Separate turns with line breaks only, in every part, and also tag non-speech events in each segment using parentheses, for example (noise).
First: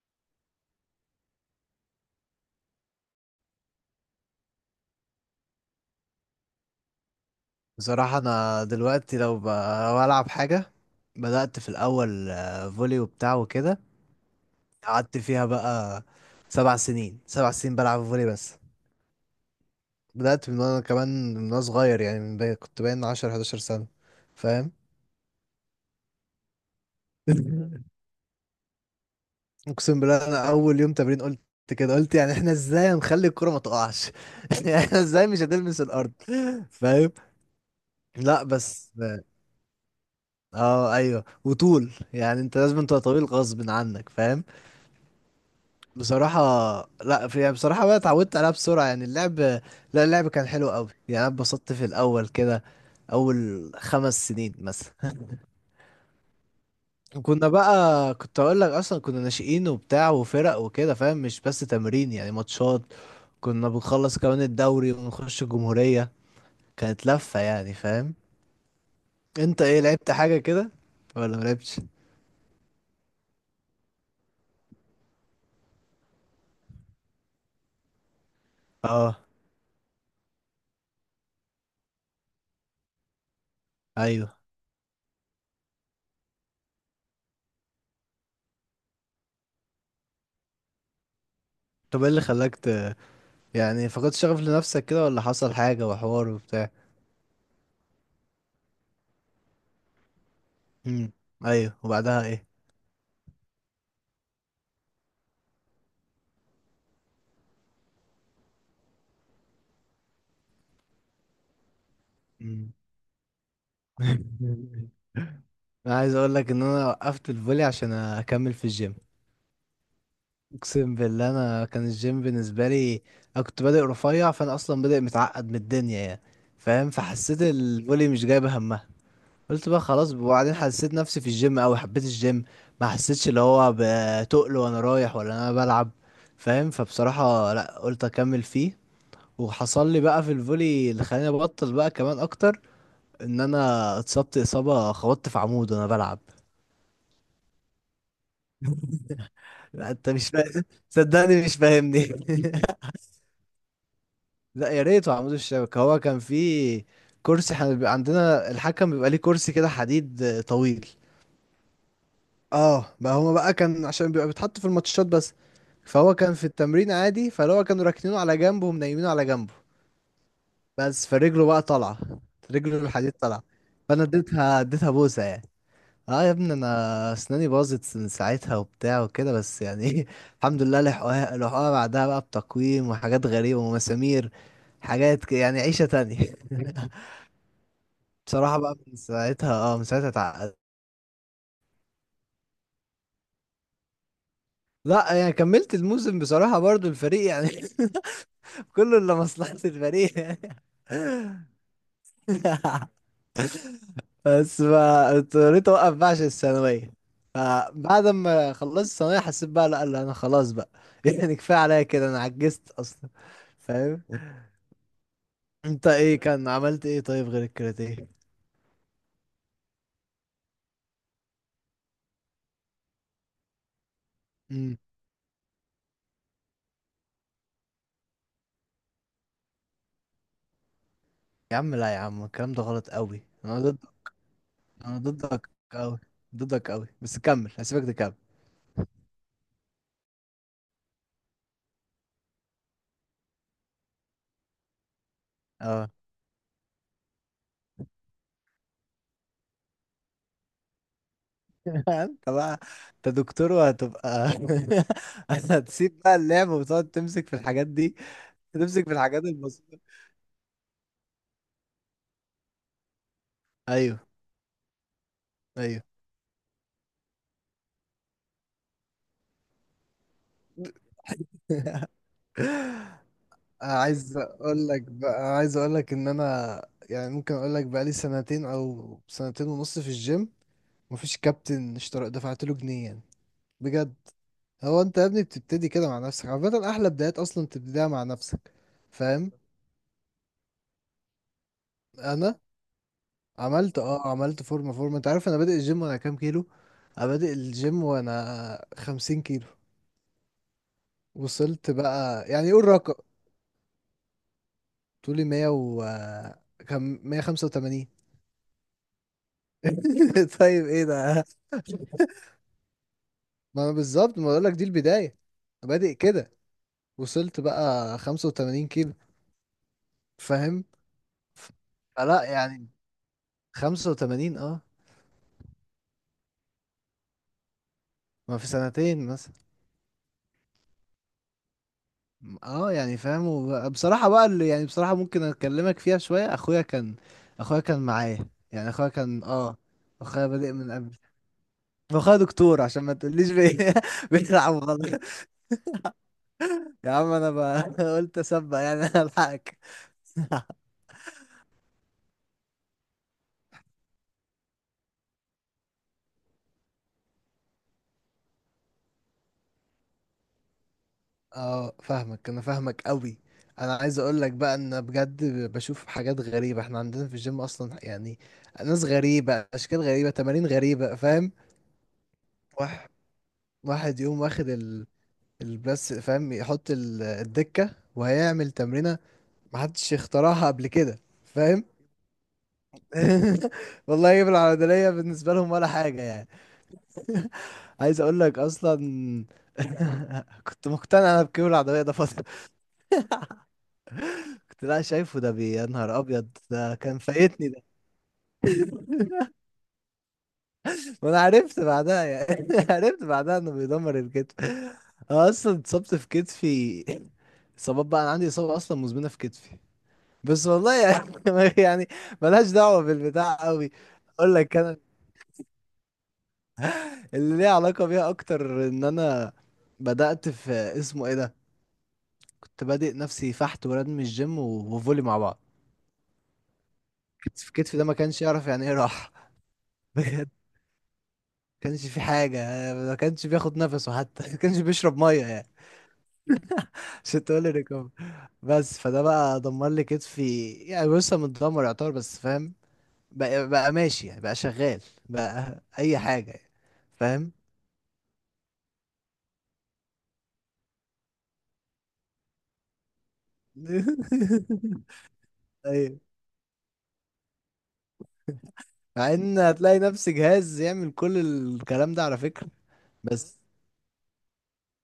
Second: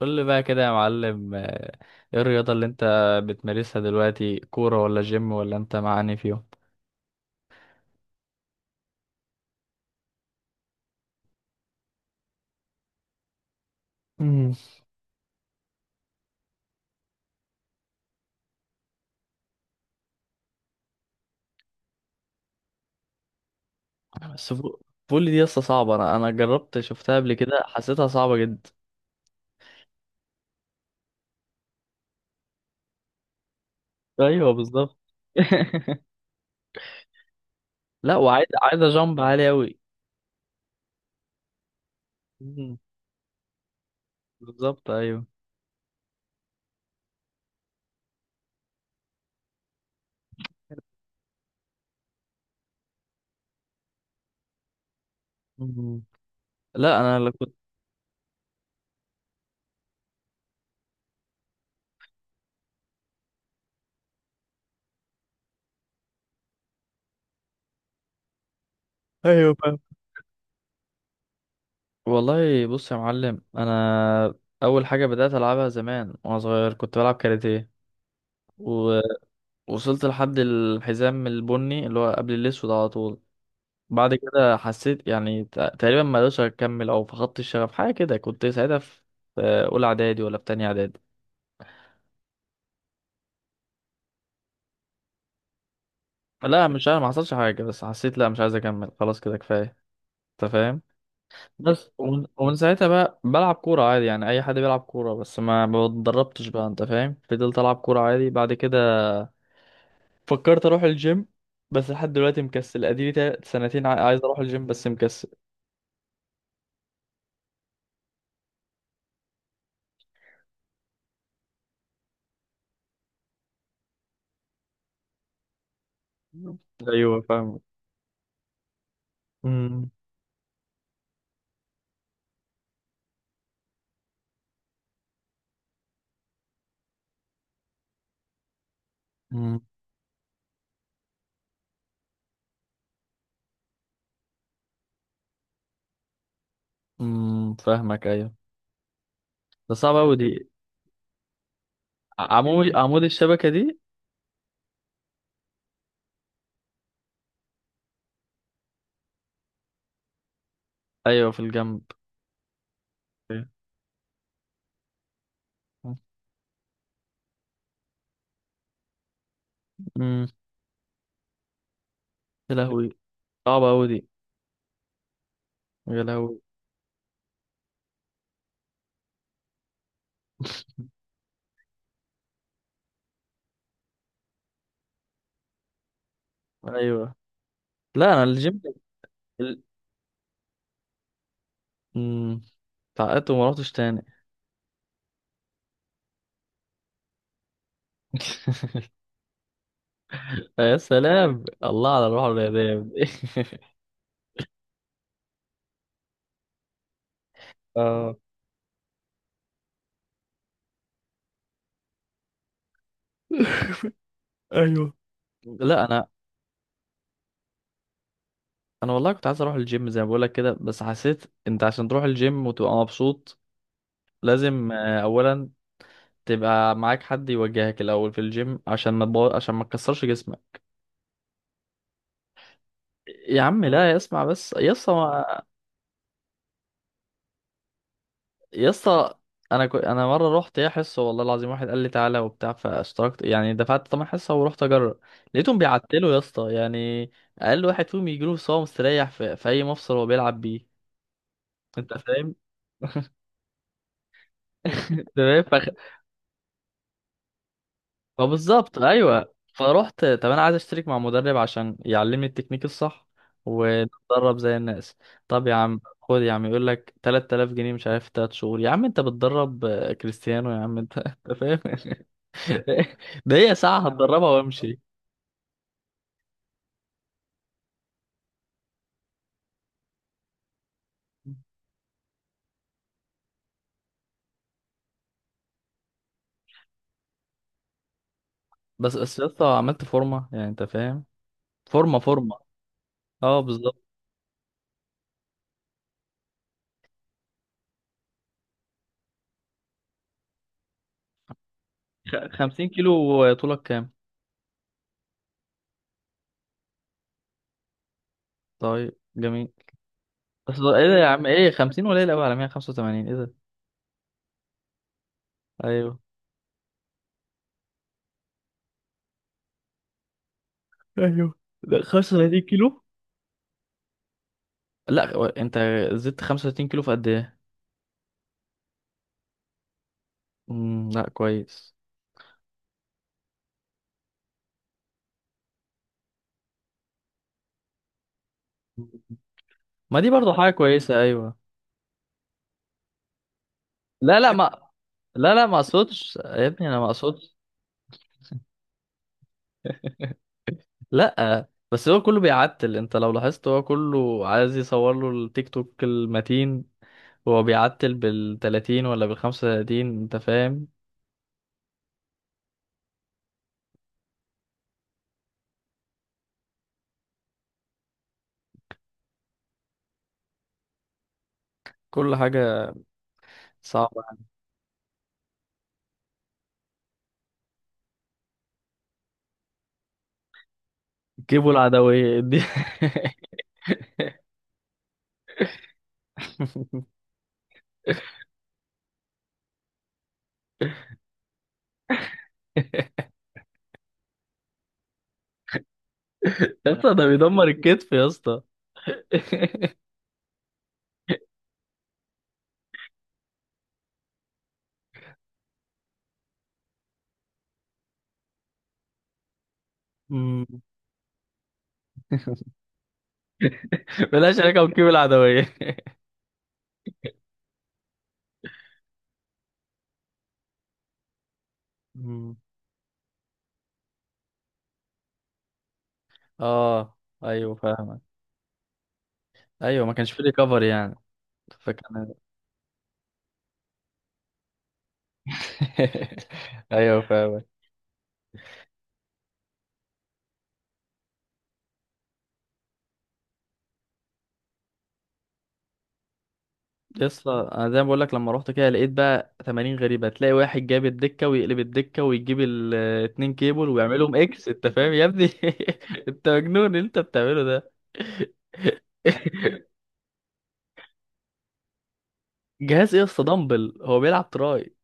قول لي بقى كده يا معلم، ايه الرياضة اللي انت بتمارسها دلوقتي؟ كورة ولا جيم، ولا انت معاني فيهم؟
بصراحة أنا دلوقتي لو ألعب حاجة. بدأت في الأول، فولي وبتاع وكده.
مم.
قعدت فيها بقى سبع سنين بلعب فولي بس. بدأت من وأنا صغير، يعني كنت باين 10 أو 11 سنة.
بس
فاهم؟
فول دي لسه صعبة. انا جربت، شفتها قبل كده،
(laughs)
حسيتها صعبة جدا.
أقسم بالله أنا أول يوم تمرين قلت كده، قلت يعني احنا ازاي هنخلي الكرة ما تقعش؟
ايوه
(laughs) يعني
بالظبط.
احنا ازاي مش هتلمس
(laughs)
الأرض. فاهم؟
لا،
لا
عايزة
بس.
جامب عالي اوي.
اه ايوه، وطول، يعني انت
مم.
لازم تبقى طويل غصب عنك. فاهم؟
بالظبط ايوه.
بصراحة لا، في يعني، بصراحة بقى اتعودت عليها بسرعة، يعني اللعب. لا، اللعب كان حلو قوي يعني، انا اتبسطت في الاول كده، اول 5 سنين مثلا.
مم. لا انا
(laughs)
اللي
كنا
كنت.
بقى، كنت اقول لك، اصلا كنا ناشئين وبتاع وفرق وكده. فاهم؟ مش بس تمرين، يعني ماتشات. كنا بنخلص كمان الدوري ونخش الجمهورية. كانت لفة يعني. فاهم؟
ايوه
انت
فاهم.
ايه، لعبت حاجة كده ولا ملعبتش؟
والله بص يا معلم، انا اول حاجة بدأت العبها زمان وانا صغير كنت بلعب كاراتيه.
اه،
وصلت لحد الحزام البني اللي هو قبل الأسود على طول. بعد
ايوه.
كده حسيت يعني تقريبا ما قدرتش أكمل أو فقدت الشغف، حاجة كده. كنت ساعتها في أولى إعدادي ولا في تانية إعدادي.
طب ايه اللي يعني فقدت شغف لنفسك كده، ولا حصل حاجة وحوار
لا
وبتاع؟
مش عارف، ما حصلش حاجة، بس حسيت لا، مش عايز أكمل، خلاص كده كفاية. أنت فاهم.
امم ايوه،
بس
وبعدها
ومن,
ايه؟
ومن ساعتها بقى بلعب كورة عادي، يعني أي حد بيلعب كورة، بس ما اتدربتش بقى. أنت فاهم. فضلت ألعب كورة عادي بعد كده. فكرت أروح الجيم، بس لحد دلوقتي
مم.
مكسل. أديلي سنتين عايز أروح الجيم بس
(laughs)
مكسل.
انا عايز اقول لك ان انا وقفت الفولي عشان اكمل في الجيم. اقسم بالله انا، كان الجيم بالنسبه لي، انا كنت بادئ رفيع، فانا اصلا بادئ متعقد من الدنيا يعني. فاهم؟
أيوه
فحسيت الفولي مش جايبه همها. قلت بقى
فاهم.
خلاص. وبعدين حسيت نفسي في الجيم اوي، حبيت الجيم. ما حسيتش اللي هو بتقل وانا رايح، ولا انا بلعب. فاهم؟ فبصراحه لا، قلت اكمل فيه.
مم.
وحصل لي بقى في الفولي اللي خلاني ابطل بقى كمان اكتر، ان انا اتصبت اصابه، خبطت في عمود وانا بلعب.
مم. فاهمك ايوه. ده
لا
صعب
انت
اوي دي.
مش فاهم، صدقني مش فاهمني.
عمود الشبكة دي؟
(laughs) لا يا ريت عمود الشبكه. هو كان في كرسي، احنا بيبقى عندنا الحكم بيبقى ليه كرسي كده حديد، طويل.
ايوه في الجنب.
اه، بقى هما بقى كان عشان بيبقى بيتحط في الماتشات بس. فهو كان في التمرين عادي، فاللي هو كانوا راكنينه على جنبه، ومنيمينه على جنبه،
امم.
بس فرجله بقى طالعه.
يا
رجله
لهوي.
الحديد طالعه.
صعبة اوي
فانا
دي.
اديتها بوسه يعني.
يا
اه يا
لهوي.
ابني، انا اسناني باظت من ساعتها وبتاع وكده، بس يعني ايه. (laughs) الحمد لله
(laughs)
لحقوها، لحقوها بعدها بقى بتقويم وحاجات غريبة ومسامير. يعني عيشة تانية. (laughs)
ايوه. لا انا
بصراحة
الجيم.
بقى من ساعتها،
ال...
من ساعتها اتعقدت.
مم. اتعقدت وما رحتش تاني.
لا يعني كملت الموسم بصراحة، برضو الفريق يعني. (laughs)
(laughs)
كله الا مصلحة الفريق.
يا سلام، الله على الروح الرياضية
(laughs)
دي.
(laughs)
(laughs)
بس ما اضطريت اوقف بقى عشان الثانويه. فبعد
اه
ما خلصت الثانويه حسيت بقى لا لا، انا خلاص بقى. (laughs) يعني كفايه عليا كده، انا عجزت اصلا. فاهم؟
ايوه. لا
انت
انا
ايه كان، عملت ايه طيب غير الكاراتيه؟
والله كنت عايز اروح الجيم زي ما بقولك كده، بس حسيت انت عشان تروح الجيم وتبقى مبسوط لازم
امم
اولا تبقى معاك حد يوجهك الاول في الجيم، عشان ما تكسرش جسمك.
يا عم لا، يا عم الكلام ده غلط قوي،
يا
انا
عم
ضد.
لا، اسمع بس يا اسطى
انا ضدك قوي، ضدك قوي. بس كمل، هسيبك تكمل.
يا اسطى. انا مره رحت ايه حصه، والله العظيم، واحد قال لي تعالى وبتاع، فاشتركت يعني، دفعت ثمن حصه ورحت اجرب. لقيتهم
اه.
بيعتلوا يا اسطى يعني. اقل واحد فيهم يجيله صوم، مستريح في اي مفصل هو بيلعب بيه.
(laughs)
انت
انت
فاهم.
بقى، انت دكتور وهتبقى. (laughs)
(laughs) انت فاهم.
هتسيب بقى اللعب وتقعد تمسك في الحاجات دي،
ما بالظبط
تمسك في الحاجات
ايوه.
البسيطه.
فروحت، طب انا عايز اشترك مع مدرب عشان يعلمني التكنيك الصح
ايوه.
ونتدرب زي الناس. طب يا عم،
ايوه،
خد يا عم، يقول لك 3000 جنيه مش عارف 3 شهور. يا عم انت بتدرب كريستيانو يا عم انت. (laughs) انت فاهم. (laughs) ده هي ساعة
عايز
هتدربها
اقول
وامشي.
لك بقى عايز اقول لك ان انا، يعني ممكن اقول لك بقى لي سنتين او سنتين ونص في الجيم. مفيش كابتن اشترى دفعت له جنيه يعني. بجد. هو انت يا ابني بتبتدي كده مع نفسك عامه، احلى بدايات اصلا تبتديها مع نفسك.
بس يا
فاهم؟
اسطى عملت فورمة يعني انت فاهم. فورمة فورمة.
انا
اه
عملت،
بالظبط.
عملت فورمه فورمه. انت عارف انا بادئ الجيم وانا كام كيلو؟ انا بادئ الجيم وانا 50 كيلو. وصلت بقى، يعني قول
50
رقم.
كيلو، طولك كام؟
طولي مية و كم؟ 185.
طيب جميل.
(laughs)
بس
طيب ايه
ايه ده يا
ده؟
عم؟ ايه 50؟
(laughs)
قليل قوي على 185. ايه ده؟
ما أنا بالظبط، ما بقولك دي البداية، بادئ
ايوه.
كده. وصلت بقى 85 كيلو. فاهم؟
ايوه ده
فلا
35
يعني،
كيلو.
85. اه،
لا، هو انت زدت 35 كيلو في قد ايه؟
ما في سنتين مثلا.
لا كويس.
اه يعني، فاهم؟ بصراحة بقى اللي يعني، بصراحة ممكن اكلمك فيها شوية. اخويا كان معايا، يعني اخويا كان
ما دي
اخويا
برضو حاجة
بادئ من قبل.
كويسة، ايوه.
واخويا دكتور، عشان ما تقوليش (laughs)
لا لا
بيلعب
ما
غلط.
لا لا، ما اقصدش يا ابني، انا ما
يا عم انا
اقصدش.
بقى (laughs) قلت اسبق يعني، أنا الحقك.
لا بس هو كله بيعتل، انت لو لاحظت هو كله عايز يصور له التيك توك المتين. هو بيعتل بال 30 ولا بال 35، انت فاهم؟
اه فاهمك، فاهمك قوي. انا عايز اقول لك بقى ان بجد بشوف حاجات غريبة احنا عندنا في الجيم اصلا يعني. ناس غريبة، اشكال غريبة، تمارين غريبة. فاهم؟
كل حاجة
واحد واحد
صعبة.
يقوم واخد البس، فاهم، يحط الدكة وهيعمل تمرينة محدش اخترعها قبل كده.
جيبوا
فاهم؟
العدوية دي. (laughs)
(laughs) والله يجيب العضلية بالنسبة لهم ولا حاجة يعني. (laughs) عايز اقول لك اصلا. (laughs) كنت مقتنع انا بكيبل العضلية ده فترة، كنت لا شايفه ده يا نهار ابيض
يا
ده
اسطى
كان
ده بيدمر
فايتني ده.
الكتف يا اسطى. (laughs)
وانا عرفت بعدها يعني (laughs) عرفت بعدها انه بيدمر الكتف. أنا اصلا اتصبت في كتفي. اصابات بقى، انا عندي اصابه اصلا مزمنه في كتفي.
مم.
بس والله يعني (laughs) يعني
(laughs)
ملهاش دعوه بالبتاع قوي. اقول
بلاش عليك
لك انا
وجيب العدوية. (laughs)
اللي ليه علاقه بيها اكتر، ان انا بدات في اسمه ايه ده.
مم.
كنت بادئ نفسي فحت وردم الجيم وفولي مع بعض.
اه
كتف
ايوه
كتفي ده ما
فاهمك.
كانش يعرف يعني ايه راحه.
ايوه ما
(laughs)
كانش في
بجد.
ريكفري يعني.
كانش في
فكان.
حاجة، ما كانش بياخد نفسه حتى (laughs) ما كانش بيشرب مية يعني
(laughs) ايوه
عشان تقول
فاهمك.
لي ريكفري. بس فده بقى دمر لي كتفي، يعني لسه متدمر يعتبر بس. فاهم؟ بقى ماشي، يعني بقى شغال، بقى أي حاجة يعني.
يس
فاهم؟
انا زي ما بقول لك، لما رحت كده لقيت بقى تمارين غريبه. تلاقي واحد جاب الدكه ويقلب الدكه ويجيب الاتنين كيبل ويعملهم اكس. انت
(laughs)
فاهم يا ابني.
ايوه،
(laughs) انت مجنون اللي انت بتعمله ده.
مع ان
(laughs)
هتلاقي نفس جهاز يعمل كل الكلام ده على فكرة.
جهاز ايه يا اسطى؟
بس،
دمبل. هو بيلعب تراي.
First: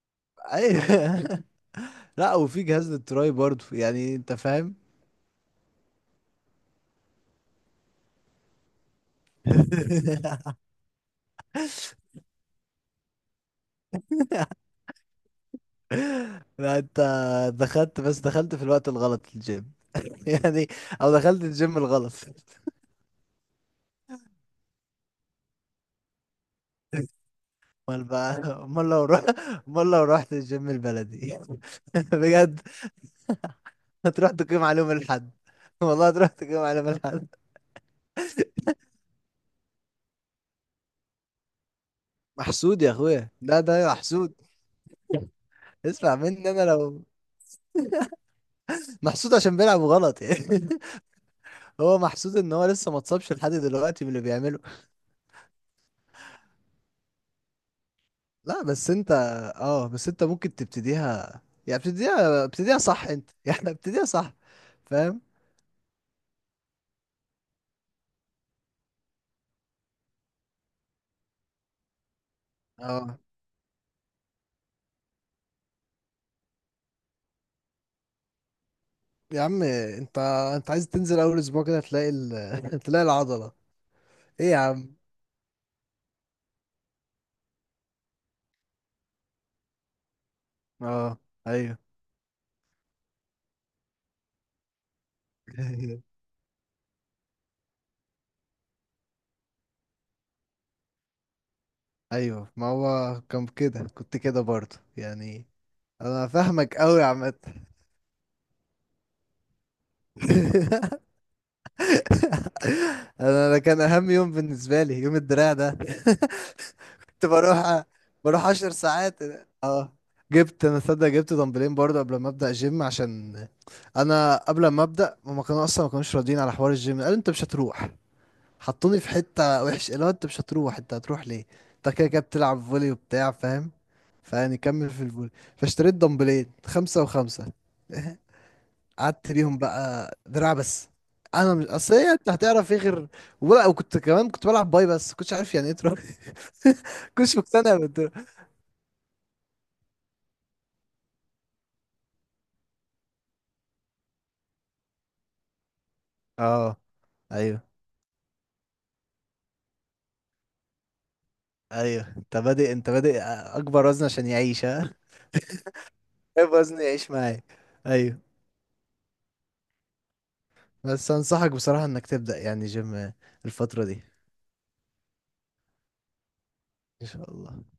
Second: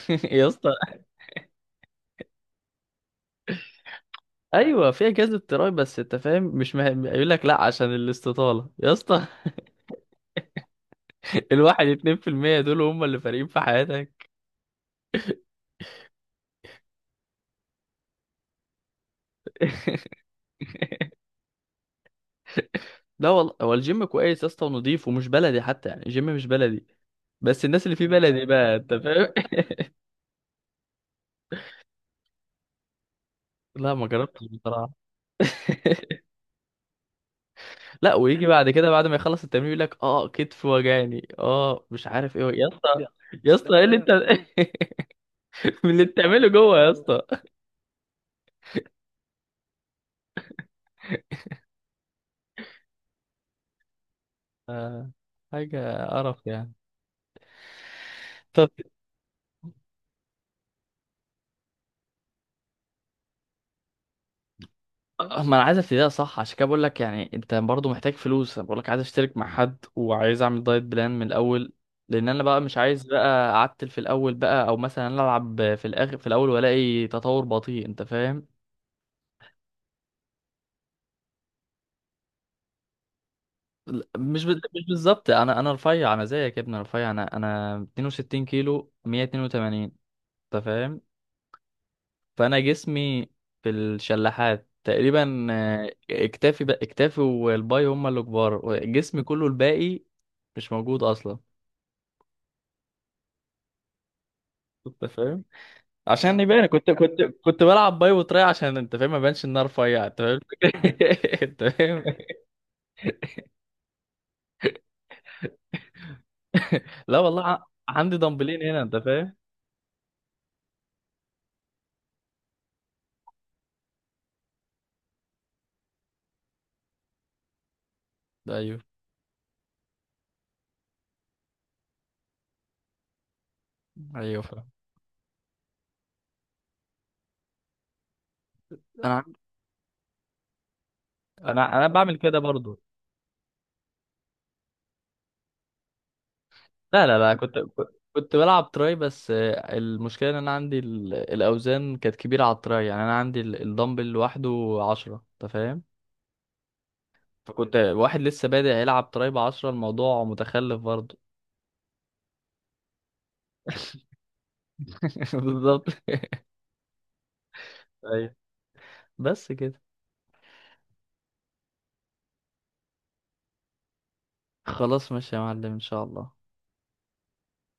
(laughs) يا اسطى.
ايوه. (laughs) لا، وفي جهاز للتراي برضه، يعني انت فاهم؟
ايوه في اجهزه تراي، بس انت فاهم مش مهم، يقول لك لا عشان الاستطاله يا اسطى.
(laughs)
(laughs) الواحد 2% دول هم اللي فارقين في حياتك.
لا انت، دخلت في الوقت الغلط الجيم. (laughs) يعني، او دخلت الجيم الغلط.
لا والله هو الجيم كويس يا اسطى، ونضيف، ومش بلدي حتى يعني، الجيم مش بلدي. بس الناس اللي
امال
فيه بلدي
بقى،
بقى،
امال
انت
لو رحت
فاهم.
امال لو رحت الجيم البلدي. (laughs) بجد.
(laughs) لا ما
هتروح
جربتش
تقيم عليهم
بصراحة.
الحد. والله
(laughs)
هتروح تقيم عليهم الحد.
لا، ويجي بعد كده بعد ما يخلص التمرين يقول لك اه كتف وجعني، اه مش عارف ايه يا
محسود يا
اسطى.
اخويا،
يا
لا ده
اسطى، ايه
ايوه
اللي انت؟
محسود.
(laughs) من اللي
اسمع
بتعمله
مني، انا
جوه يا
لو
اسطى؟
محسود عشان بيلعب غلط يعني. (laughs) هو محسود ان هو لسه ما اتصابش لحد دلوقتي من اللي بيعمله.
آه، حاجة قرف يعني.
لا
طب.
بس انت، اه بس انت ممكن تبتديها، يعني ابتديها، ابتديها صح. انت (laughs) يعني ابتديها صح. فاهم؟
ما انا عايز ابتديها صح، عشان كده بقول لك يعني. انت برضو محتاج فلوس، انا بقول لك عايز اشترك مع حد وعايز اعمل دايت بلان من الاول. لان انا بقى مش عايز
اه
بقى اعتل في الاول بقى، او مثلا العب في الاخر، في الاول والاقي تطور بطيء انت فاهم.
يا عم. انت، انت عايز تنزل اول اسبوع كده تلاقي (laughs) تلاقي العضلة.
لا،
ايه يا
مش
عم؟
بالظبط. انا رفيع، انا زيك يا ابني، انا رفيع. انا 62 كيلو، 182. انت فاهم.
اه. ايوه.
فانا جسمي في الشلاحات تقريبا،
(laughs)
اكتافي بقى، اكتافي والباي هما اللي كبار، جسمي كله الباقي مش موجود اصلا.
ايوه، ما هو كان كده، كنت كده برضه
انت فاهم.
يعني. انا
عشان يبان
فاهمك
كنت
قوي يا
كنت
عم. (laughs)
كنت بلعب باي وتراي عشان انت فاهم ما يبانش ان انا رفيع. انت فاهم. (laughs) انت فاهم.
أنا كان اهم يوم بالنسبة لي يوم الدراع ده. (laughs)
لا
كنت
والله
بروح،
عندي دمبلين
10
هنا انت
ساعات.
فاهم.
اه. جبت انا، صدق جبت دمبلين برضه قبل ما ابدا جيم، عشان انا قبل ما ابدا هما كانوا اصلا ما كانوش راضيين على حوار الجيم. قالوا انت مش هتروح،
ده ايوه.
حطوني في حته وحش، اللي هو انت مش هتروح، انت هتروح ليه؟ انت كده كده بتلعب فولي وبتاع. فاهم؟
ايوه
فيعني
فاهم.
كمل في الفولي. فاشتريت دمبلين 5 و5،
انا
قعدت
عن-
ليهم بقى دراع بس. انا مش
انا
اصل إيه،
بعمل
انت
كده
هتعرف ايه
برضو.
غير؟ ولا، وكنت كمان كنت بلعب باي بس، كنتش عارف يعني ايه تروح.
لا
(laughs)
لا لا،
كنتش مقتنع بالدراع.
كنت بلعب تراي بس، المشكله ان انا عندي الاوزان كانت كبيره على التراي، يعني انا عندي الدمبل لوحده 10 انت فاهم.
اه، ايوه.
فكنت واحد لسه بادئ يلعب تراي ب 10، الموضوع متخلف برضه.
ايوه، انت بادئ اكبر وزن عشان يعيش ها. (laughs)
(laughs) بالظبط
ايه وزن يعيش معايا. ايوه.
ايوه. بس كده.
بس انصحك بصراحة انك تبدأ يعني جيم الفترة دي.
خلاص ماشي يا معلم ان شاء الله.
ان شاء الله.